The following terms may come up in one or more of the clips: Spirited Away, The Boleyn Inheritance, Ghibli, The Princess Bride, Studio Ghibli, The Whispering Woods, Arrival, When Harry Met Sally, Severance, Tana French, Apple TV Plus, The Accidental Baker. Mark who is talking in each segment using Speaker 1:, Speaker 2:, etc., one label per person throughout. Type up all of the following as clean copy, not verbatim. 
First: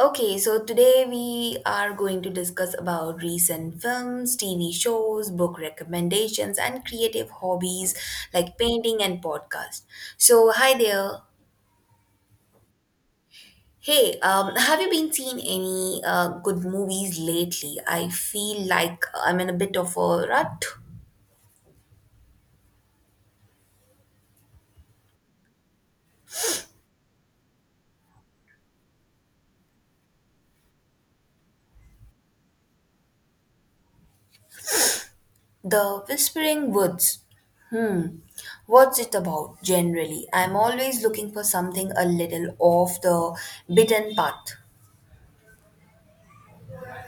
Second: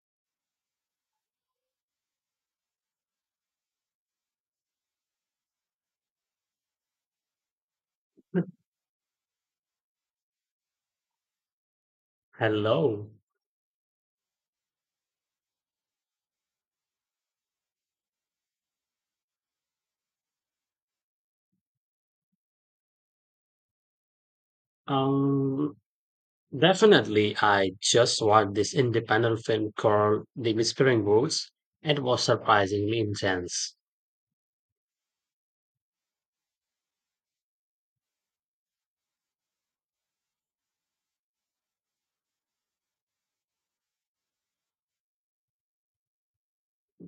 Speaker 1: Okay, so today we are going to discuss about recent films, TV shows, book recommendations, and creative hobbies like painting and podcast. So, hi there.
Speaker 2: Hello.
Speaker 1: Hey, have you been seeing any good movies lately? I feel like I'm in a bit of a rut.
Speaker 2: Um, Definitely, I just watched this independent film called The Whispering Woods. It was surprisingly intense.
Speaker 1: The Whispering Woods. Hmm. What's it about generally? I'm always looking for something a little off the beaten path.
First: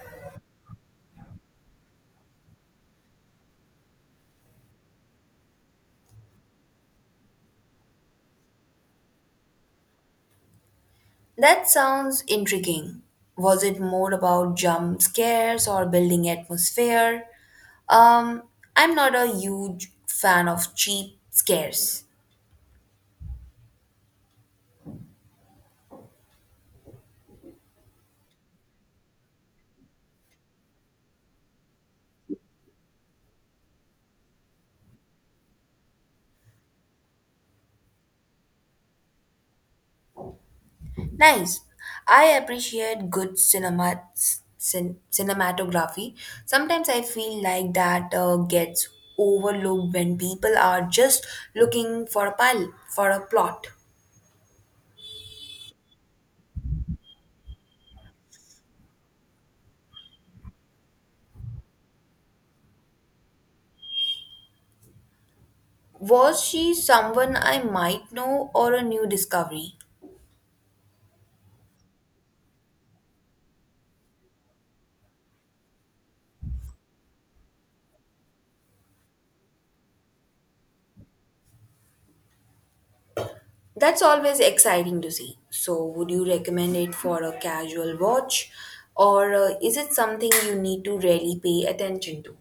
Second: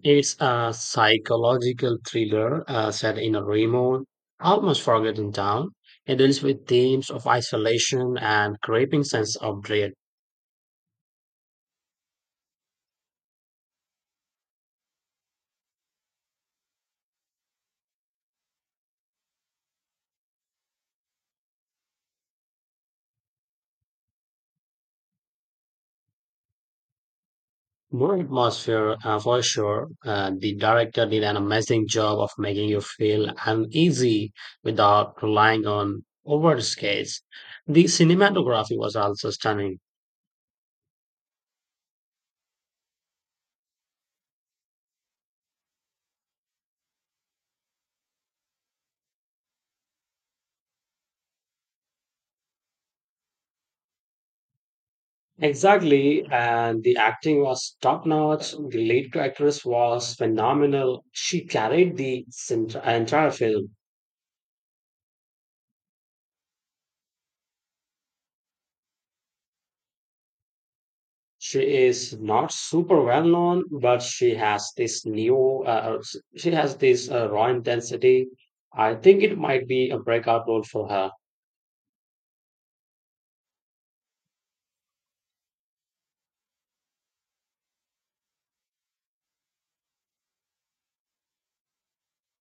Speaker 2: It's a psychological thriller set in a remote, almost forgotten town. It deals with themes of isolation and creeping sense of dread.
Speaker 1: That sounds intriguing. Was it more about jump scares or building atmosphere? Um, I'm not a huge fan of cheap scares.
Speaker 2: More atmosphere for sure. The director did an amazing job of making you feel uneasy without relying on overscales. The cinematography was also stunning.
Speaker 1: Nice. I appreciate good cinema cinematography. Sometimes I feel like that gets overlooked when people are just looking for a pile for a plot.
Speaker 2: Exactly, and the acting was top notch. The lead actress was phenomenal. She carried the entire film.
Speaker 1: Was she someone I might know or a new discovery?
Speaker 2: She is not super well known, but she has this new, she has this raw intensity. I think it might be a breakout role for her.
Speaker 1: That's always exciting to see. So, would you recommend it for a casual watch or is it something you need to really pay attention to?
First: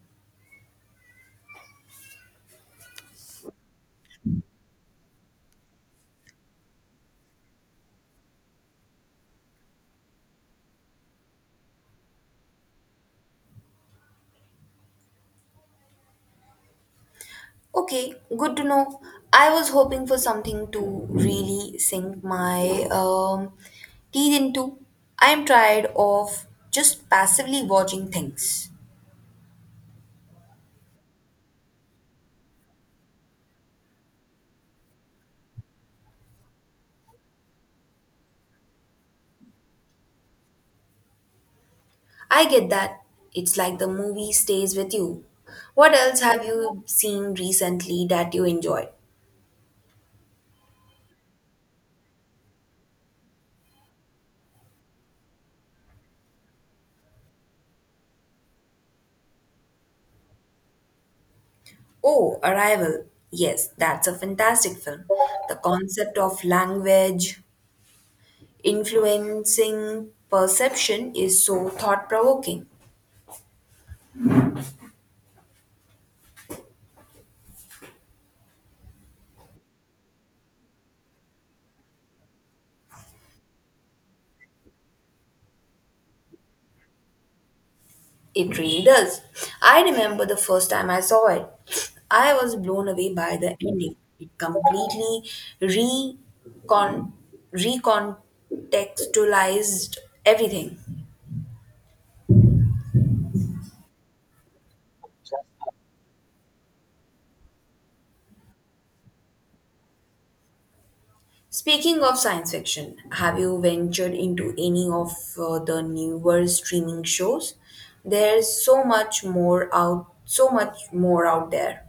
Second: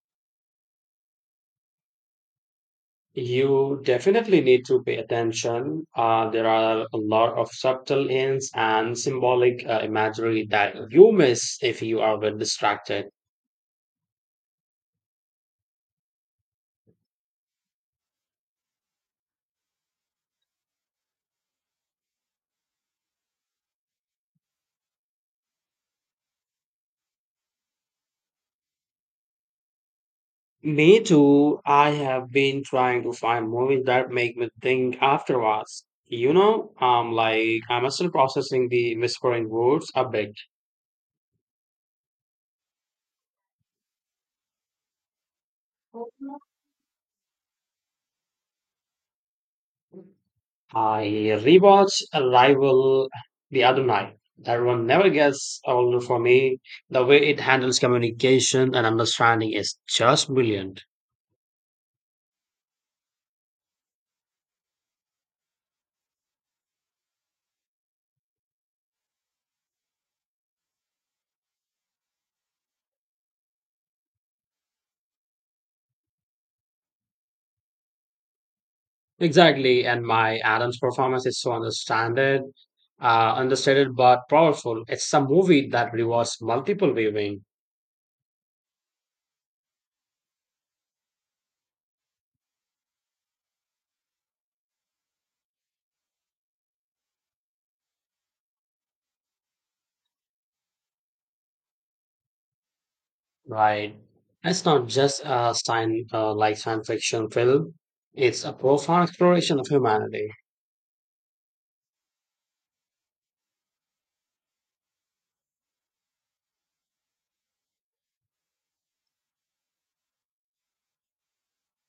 Speaker 2: You definitely need to pay attention. There are a lot of subtle hints and symbolic imagery that you miss if you are well distracted.
Speaker 1: Okay, good to know. I was hoping for something to really sink my teeth into. I'm tired of just passively watching things.
Speaker 2: Me too. I have been trying to find movies that make me think afterwards. Like I'm still processing the Whispering Woods a bit.
Speaker 1: I get that. It's like the movie stays with you. What else have you seen recently that you enjoyed?
Speaker 2: I rewatched Arrival the other night. That one never gets old for me. The way it handles communication and understanding is just brilliant.
Speaker 1: Oh, Arrival. Yes, that's a fantastic film. The concept of language influencing perception is so thought provoking.
Speaker 2: Exactly, and my Adams performance is so understated but powerful. It's a movie that rewards multiple viewing,
Speaker 1: It really does. I remember the first time I saw it. I was blown away by the ending. It completely recon- recontextualized everything.
Speaker 2: right? It's not just a sign like science fiction film. It's a profound exploration of humanity.
Speaker 1: Speaking of science fiction, have you ventured into any of the newer streaming shows? There's so much more out there.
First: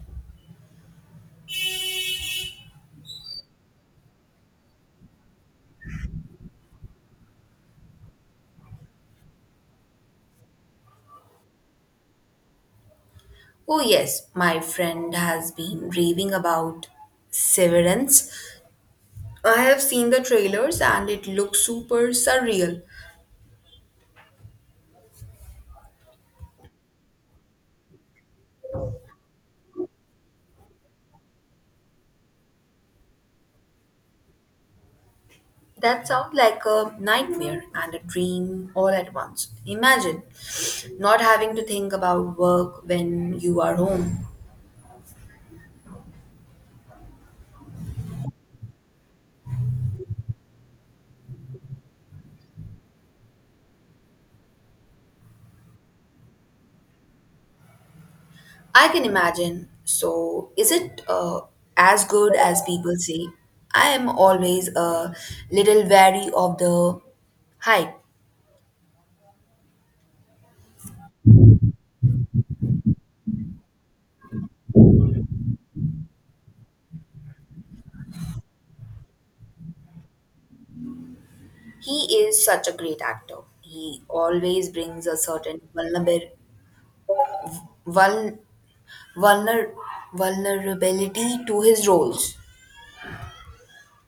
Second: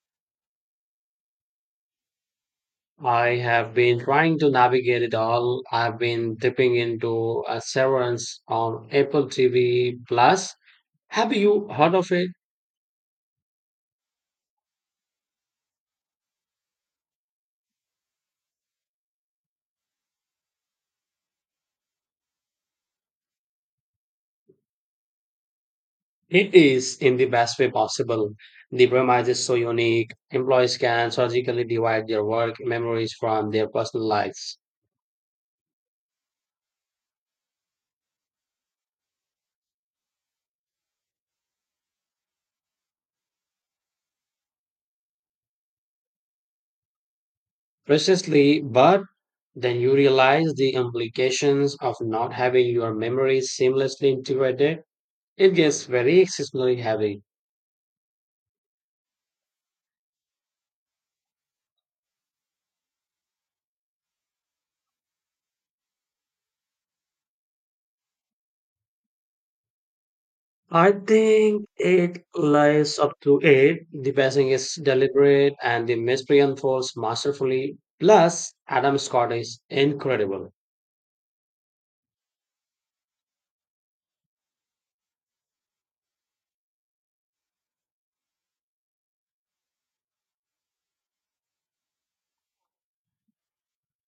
Speaker 2: I have been trying to navigate it all. I've been dipping into Severance on Apple TV Plus. Have you heard of it?
Speaker 1: Oh yes, my friend has been raving about Severance. I have seen the trailers and it looks super surreal.
Speaker 2: It is, in the best way possible. The premise is so unique. Employees can surgically divide their work memories from their personal lives.
Speaker 1: That sounds like a nightmare and a dream all at once. Imagine not having to think about work when you are home.
Speaker 2: Precisely, but then you realize the implications of not having your memories seamlessly integrated. It gets very exceptionally heavy.
Speaker 1: I can imagine. So, is it as good as people say? I am always a little wary of the hype.
Speaker 2: I think it lies up to it. The pacing is deliberate and the mystery unfolds masterfully. Plus, Adam Scott is incredible.
Speaker 1: He is such a great actor. He always brings a certain vul- vulner- vulnerability to his roles.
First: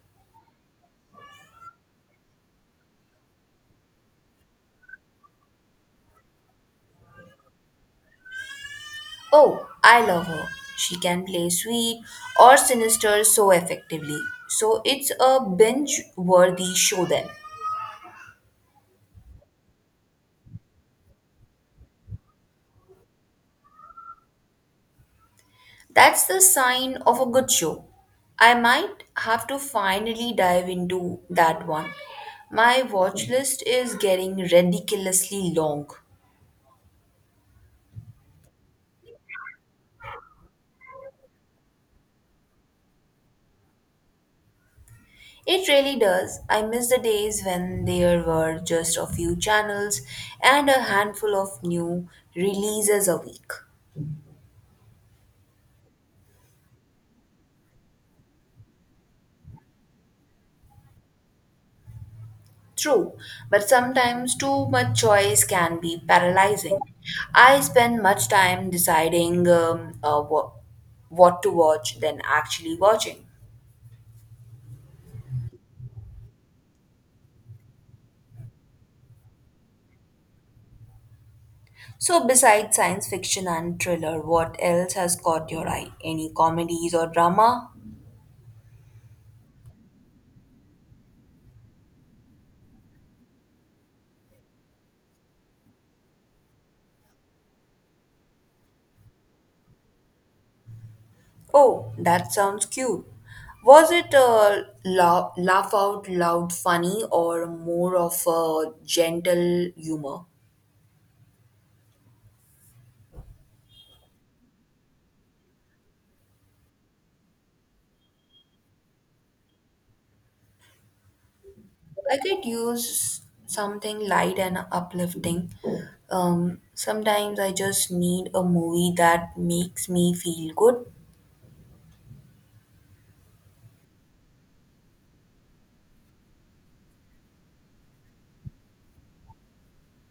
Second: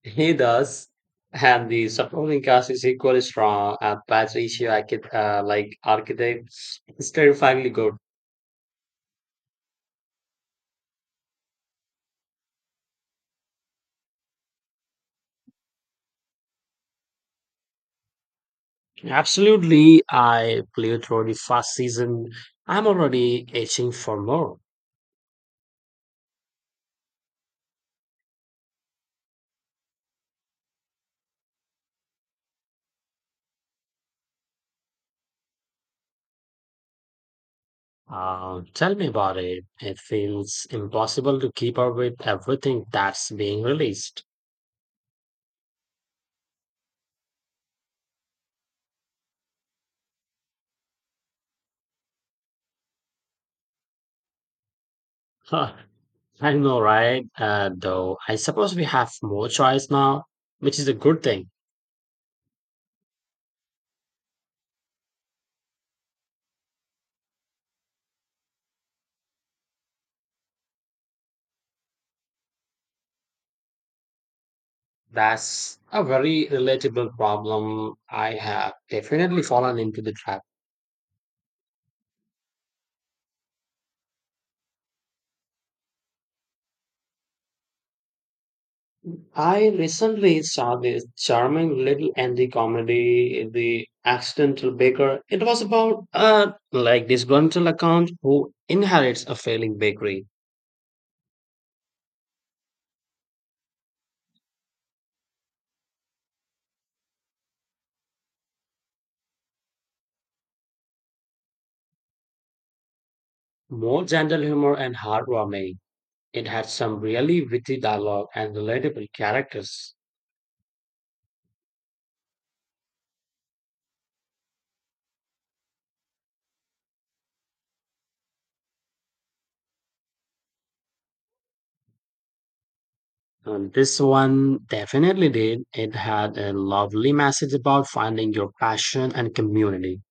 Speaker 2: He does, and the supporting cast is equally strong. Patricia Arquette, like architect, is terrifyingly good.
Speaker 1: Oh, I love her. She can play sweet or sinister so effectively. So, it's a binge worthy show then.
Speaker 2: Absolutely, I played through the first season. I'm already itching for more.
Speaker 1: That's the sign of a good show. I might have to finally dive into that one. My watch list is getting ridiculously long.
Speaker 2: Tell me about it. It feels impossible to keep up with everything that's being released.
Speaker 1: It really does. I miss the days when there were just a few channels and a handful of new releases a week.
Speaker 2: Huh, I know, right? Though I suppose we have more choice now, which is a good thing.
Speaker 1: True, but sometimes too much choice can be paralyzing. I spend much time deciding what to watch than actually watching.
Speaker 2: That's a very relatable problem. I have definitely fallen into the trap.
Speaker 1: So, besides science fiction and thriller, what else has caught your eye? Any comedies or drama?
Speaker 2: I recently saw this charming little indie comedy, The Accidental Baker. It was about a like disgruntled account who inherits a failing bakery.
Speaker 1: Oh, that sounds cute. Was it a laugh out loud funny or more of a gentle humor?
Speaker 2: More gentle humor and heartwarming. It had some really witty dialogue and relatable characters.
Speaker 1: I could use something light and uplifting. Sometimes I just need a movie that makes me feel good.
Speaker 2: And this one definitely did. It had a lovely message about finding your passion and community.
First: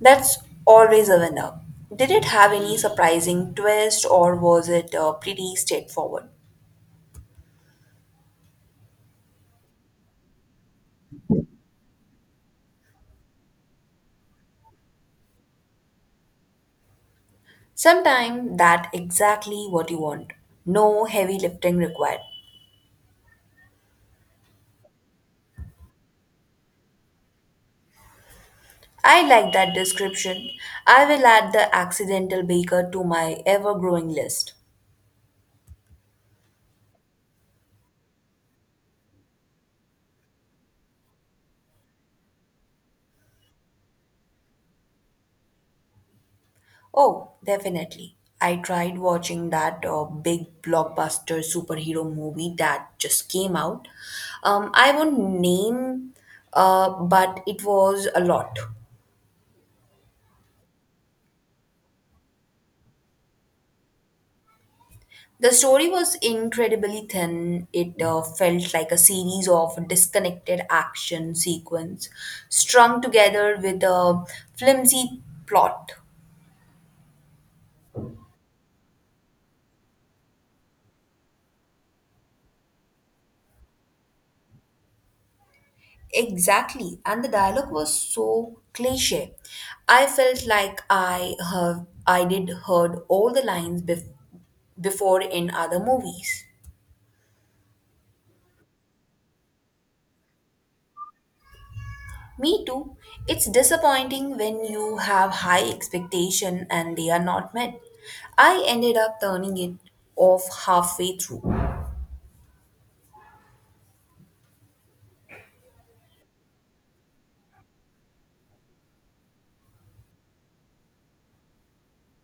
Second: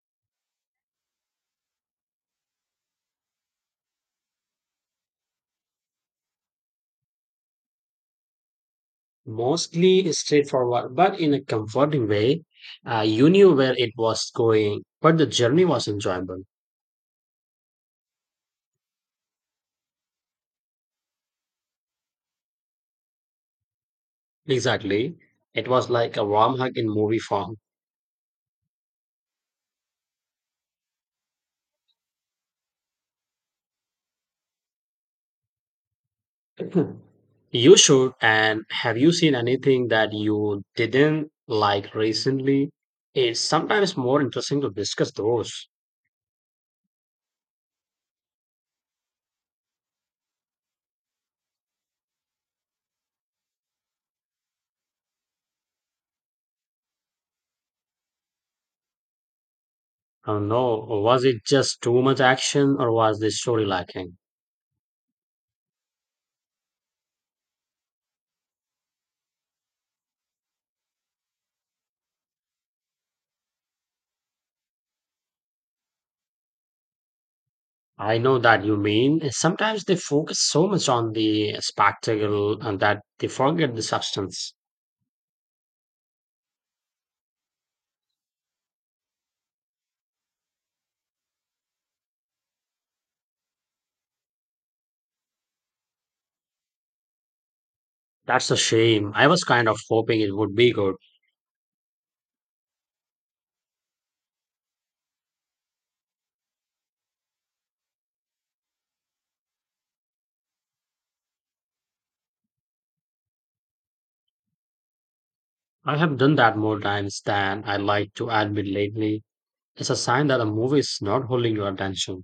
Speaker 1: That's always a winner. Did it have any surprising twist or was it pretty straightforward?
Speaker 2: Mostly straightforward, but in a comforting way. You knew where it was going, but the journey was enjoyable.
Speaker 1: Sometimes that exactly what you want. No heavy lifting required.
Speaker 2: Exactly. It was like a warm hug in movie form.
Speaker 1: I like that description. I will add the accidental baker to my ever-growing list.
Speaker 2: You should. And have you seen anything that you didn't like recently? It's sometimes more interesting to discuss those.
Speaker 1: Oh, definitely. I tried watching that big blockbuster superhero movie that just came out. I won't name, but it was a lot.
Speaker 2: I don't know. Was it just too much action or was the story lacking?
Speaker 1: The story was incredibly thin. It felt like a series of disconnected action sequence strung together with a flimsy plot.
Speaker 2: I know that you mean. Sometimes they focus so much on the spectacle and that they forget the substance.
Speaker 1: Exactly, and the dialogue was so cliche. I felt like I have I did heard all the lines before in other movies.
Speaker 2: That's a shame. I was kind of hoping it would be good.
Speaker 1: Me too. It's disappointing when you have high expectation and they are not met. I ended up turning it off halfway through.
Speaker 2: I have done that more times than I like to admit lately. It's a sign that a movie is not holding your attention.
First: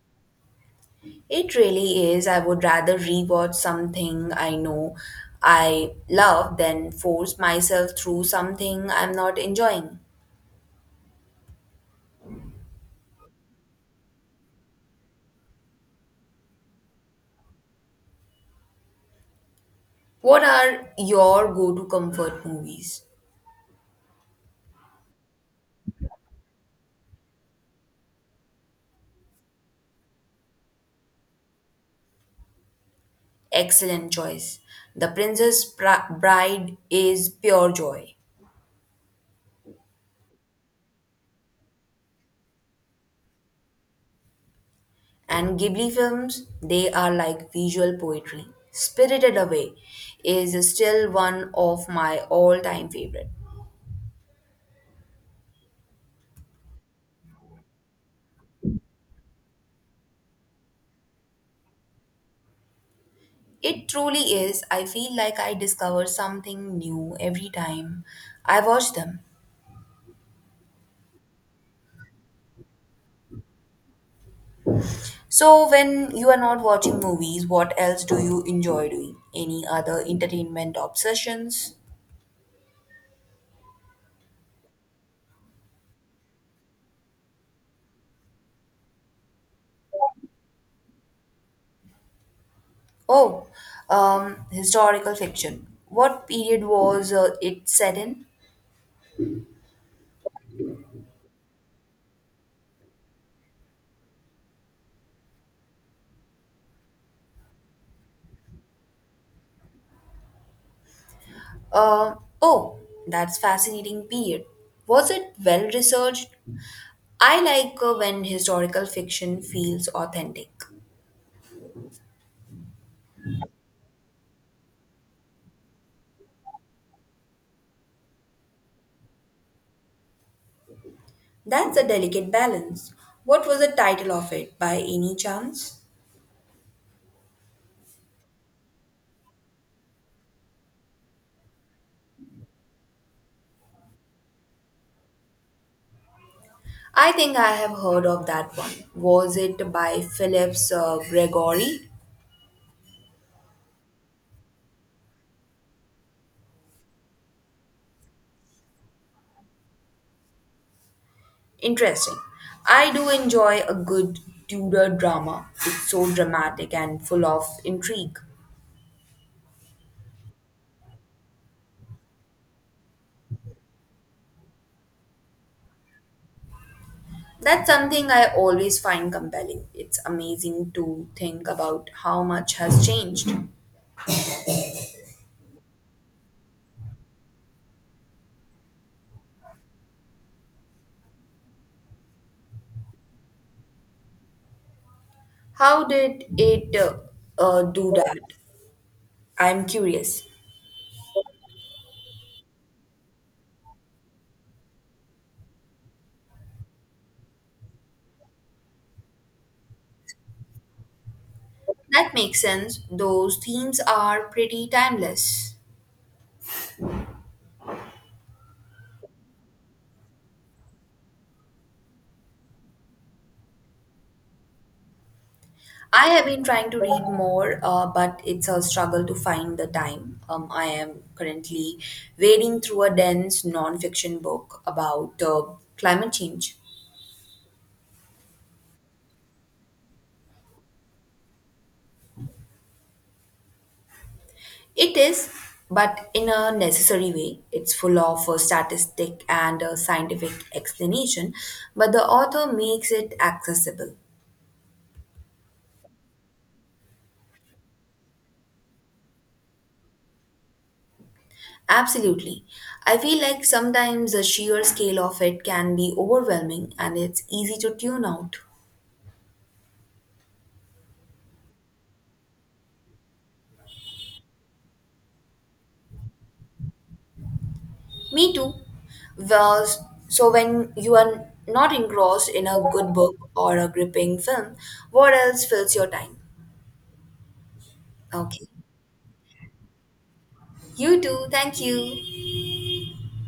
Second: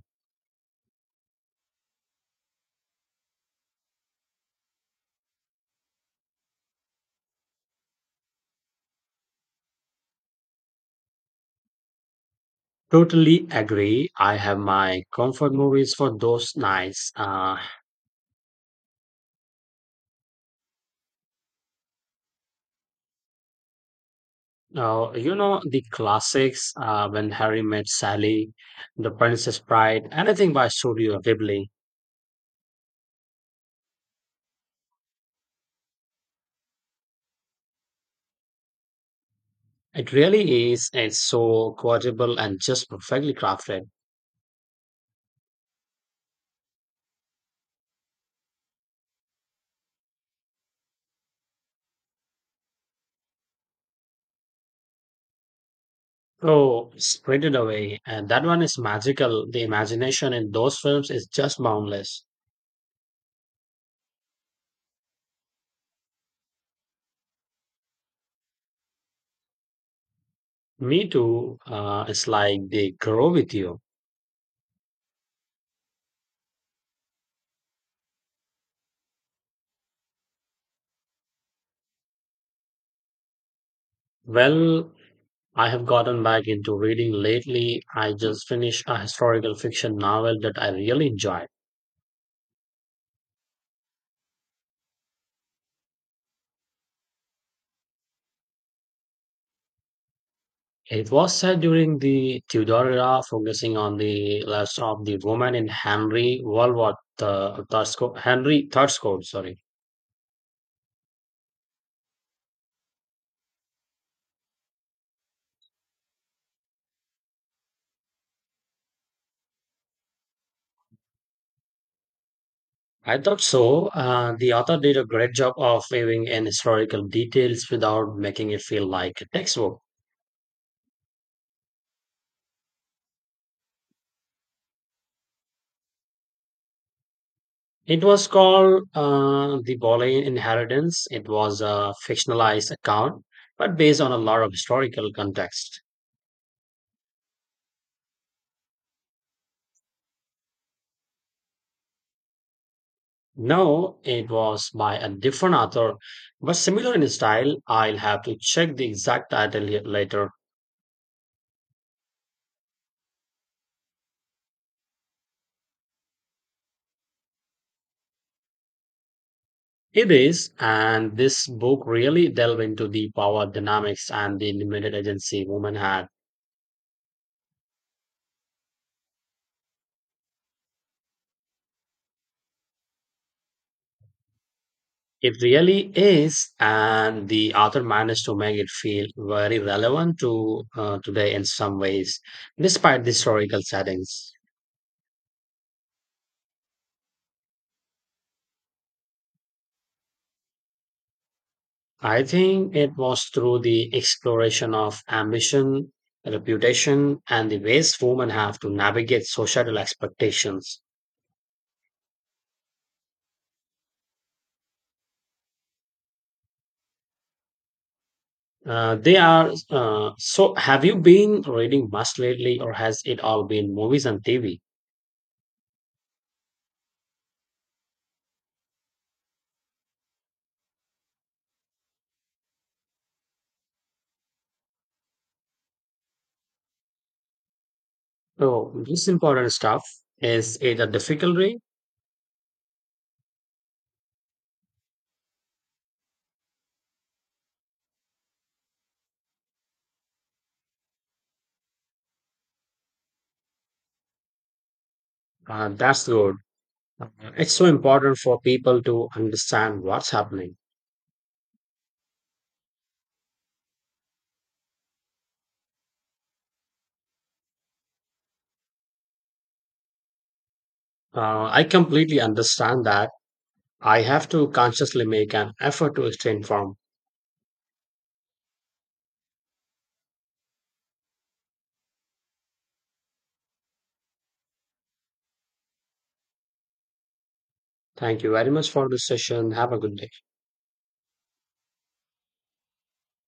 Speaker 1: It really is. I would rather rewatch something I know I love than force myself through something I'm not enjoying.
Speaker 2: Totally agree. I have my comfort movies for those nights.
Speaker 1: What are your go-to comfort movies?
Speaker 2: You know, the classics, when Harry met Sally, The Princess Bride, anything by Studio Ghibli.
Speaker 1: Excellent choice. The Bride is pure joy.
Speaker 2: It really is. It's so quotable and just perfectly crafted.
Speaker 1: And Ghibli films, they are like visual poetry. Spirited Away is still one of my all time favorite.
Speaker 2: Oh, spread it away. And that one is magical. The imagination in those films is just boundless.
Speaker 1: It truly is. I feel like I discover something new every time I watch them.
Speaker 2: Me too. It's like they grow with you.
Speaker 1: So, when you are not watching movies, what else do you enjoy doing? Any other entertainment obsessions?
Speaker 2: Well, I have gotten back into reading lately. I just finished a historical fiction novel that I really enjoyed.
Speaker 1: Oh, historical fiction. What period was it set in?
Speaker 2: It was set during the Tudor era, focusing on the lives of the woman in Henry World War Henry Thurscote, sorry.
Speaker 1: Uh, oh, that's fascinating period. Was it well researched? I like when historical fiction feels authentic.
Speaker 2: I thought so. The author did a great job of weaving in historical details without making it feel like a textbook.
Speaker 1: That's a delicate balance. What was the title of it by any chance?
Speaker 2: It was called The Boleyn Inheritance. It was a fictionalized account, but based on a lot of historical context.
Speaker 1: I think I have heard of that one. Was it by Phillips Gregory?
Speaker 2: No, it was by a different author, but similar in style. I'll have to check the exact title here later.
Speaker 1: Interesting. I do enjoy a good Tudor drama. It's so dramatic and full of intrigue.
Speaker 2: It is, and this book really delved into the power dynamics and the limited agency women had.
Speaker 1: That's something I always find compelling. It's amazing to think about how much has changed.
Speaker 2: It really is, and the author managed to make it feel very relevant to today in some ways, despite the historical settings.
Speaker 1: How did it do that? I'm curious.
Speaker 2: I think it was through the exploration of ambition, reputation, and the ways women have to navigate societal expectations.
Speaker 1: That makes sense. Those themes are pretty timeless.
Speaker 2: They are so. Have you been reading much lately, or has it all been movies and TV?
Speaker 1: I have been trying to read more, but it's a struggle to find the time. I am currently wading through a dense nonfiction book about climate change.
Speaker 2: Oh, this important stuff. Is it a difficult read?
Speaker 1: It is, but in a necessary way. It's full of statistic and scientific explanation, but the author makes it accessible.
Speaker 2: That's good. Uh, It's so important for people to understand what's happening.
Speaker 1: Absolutely. I feel like sometimes the sheer scale of it can be overwhelming and it's easy to tune out.
Speaker 2: I completely understand that. I have to consciously make an effort to stay informed.
Speaker 1: Me too. Well, so when you are not engrossed in a good book or a gripping film, what else fills your time?
Speaker 2: Thank you
Speaker 1: Okay.
Speaker 2: very much for this session. Have a good day.
Speaker 1: You too. Thank you.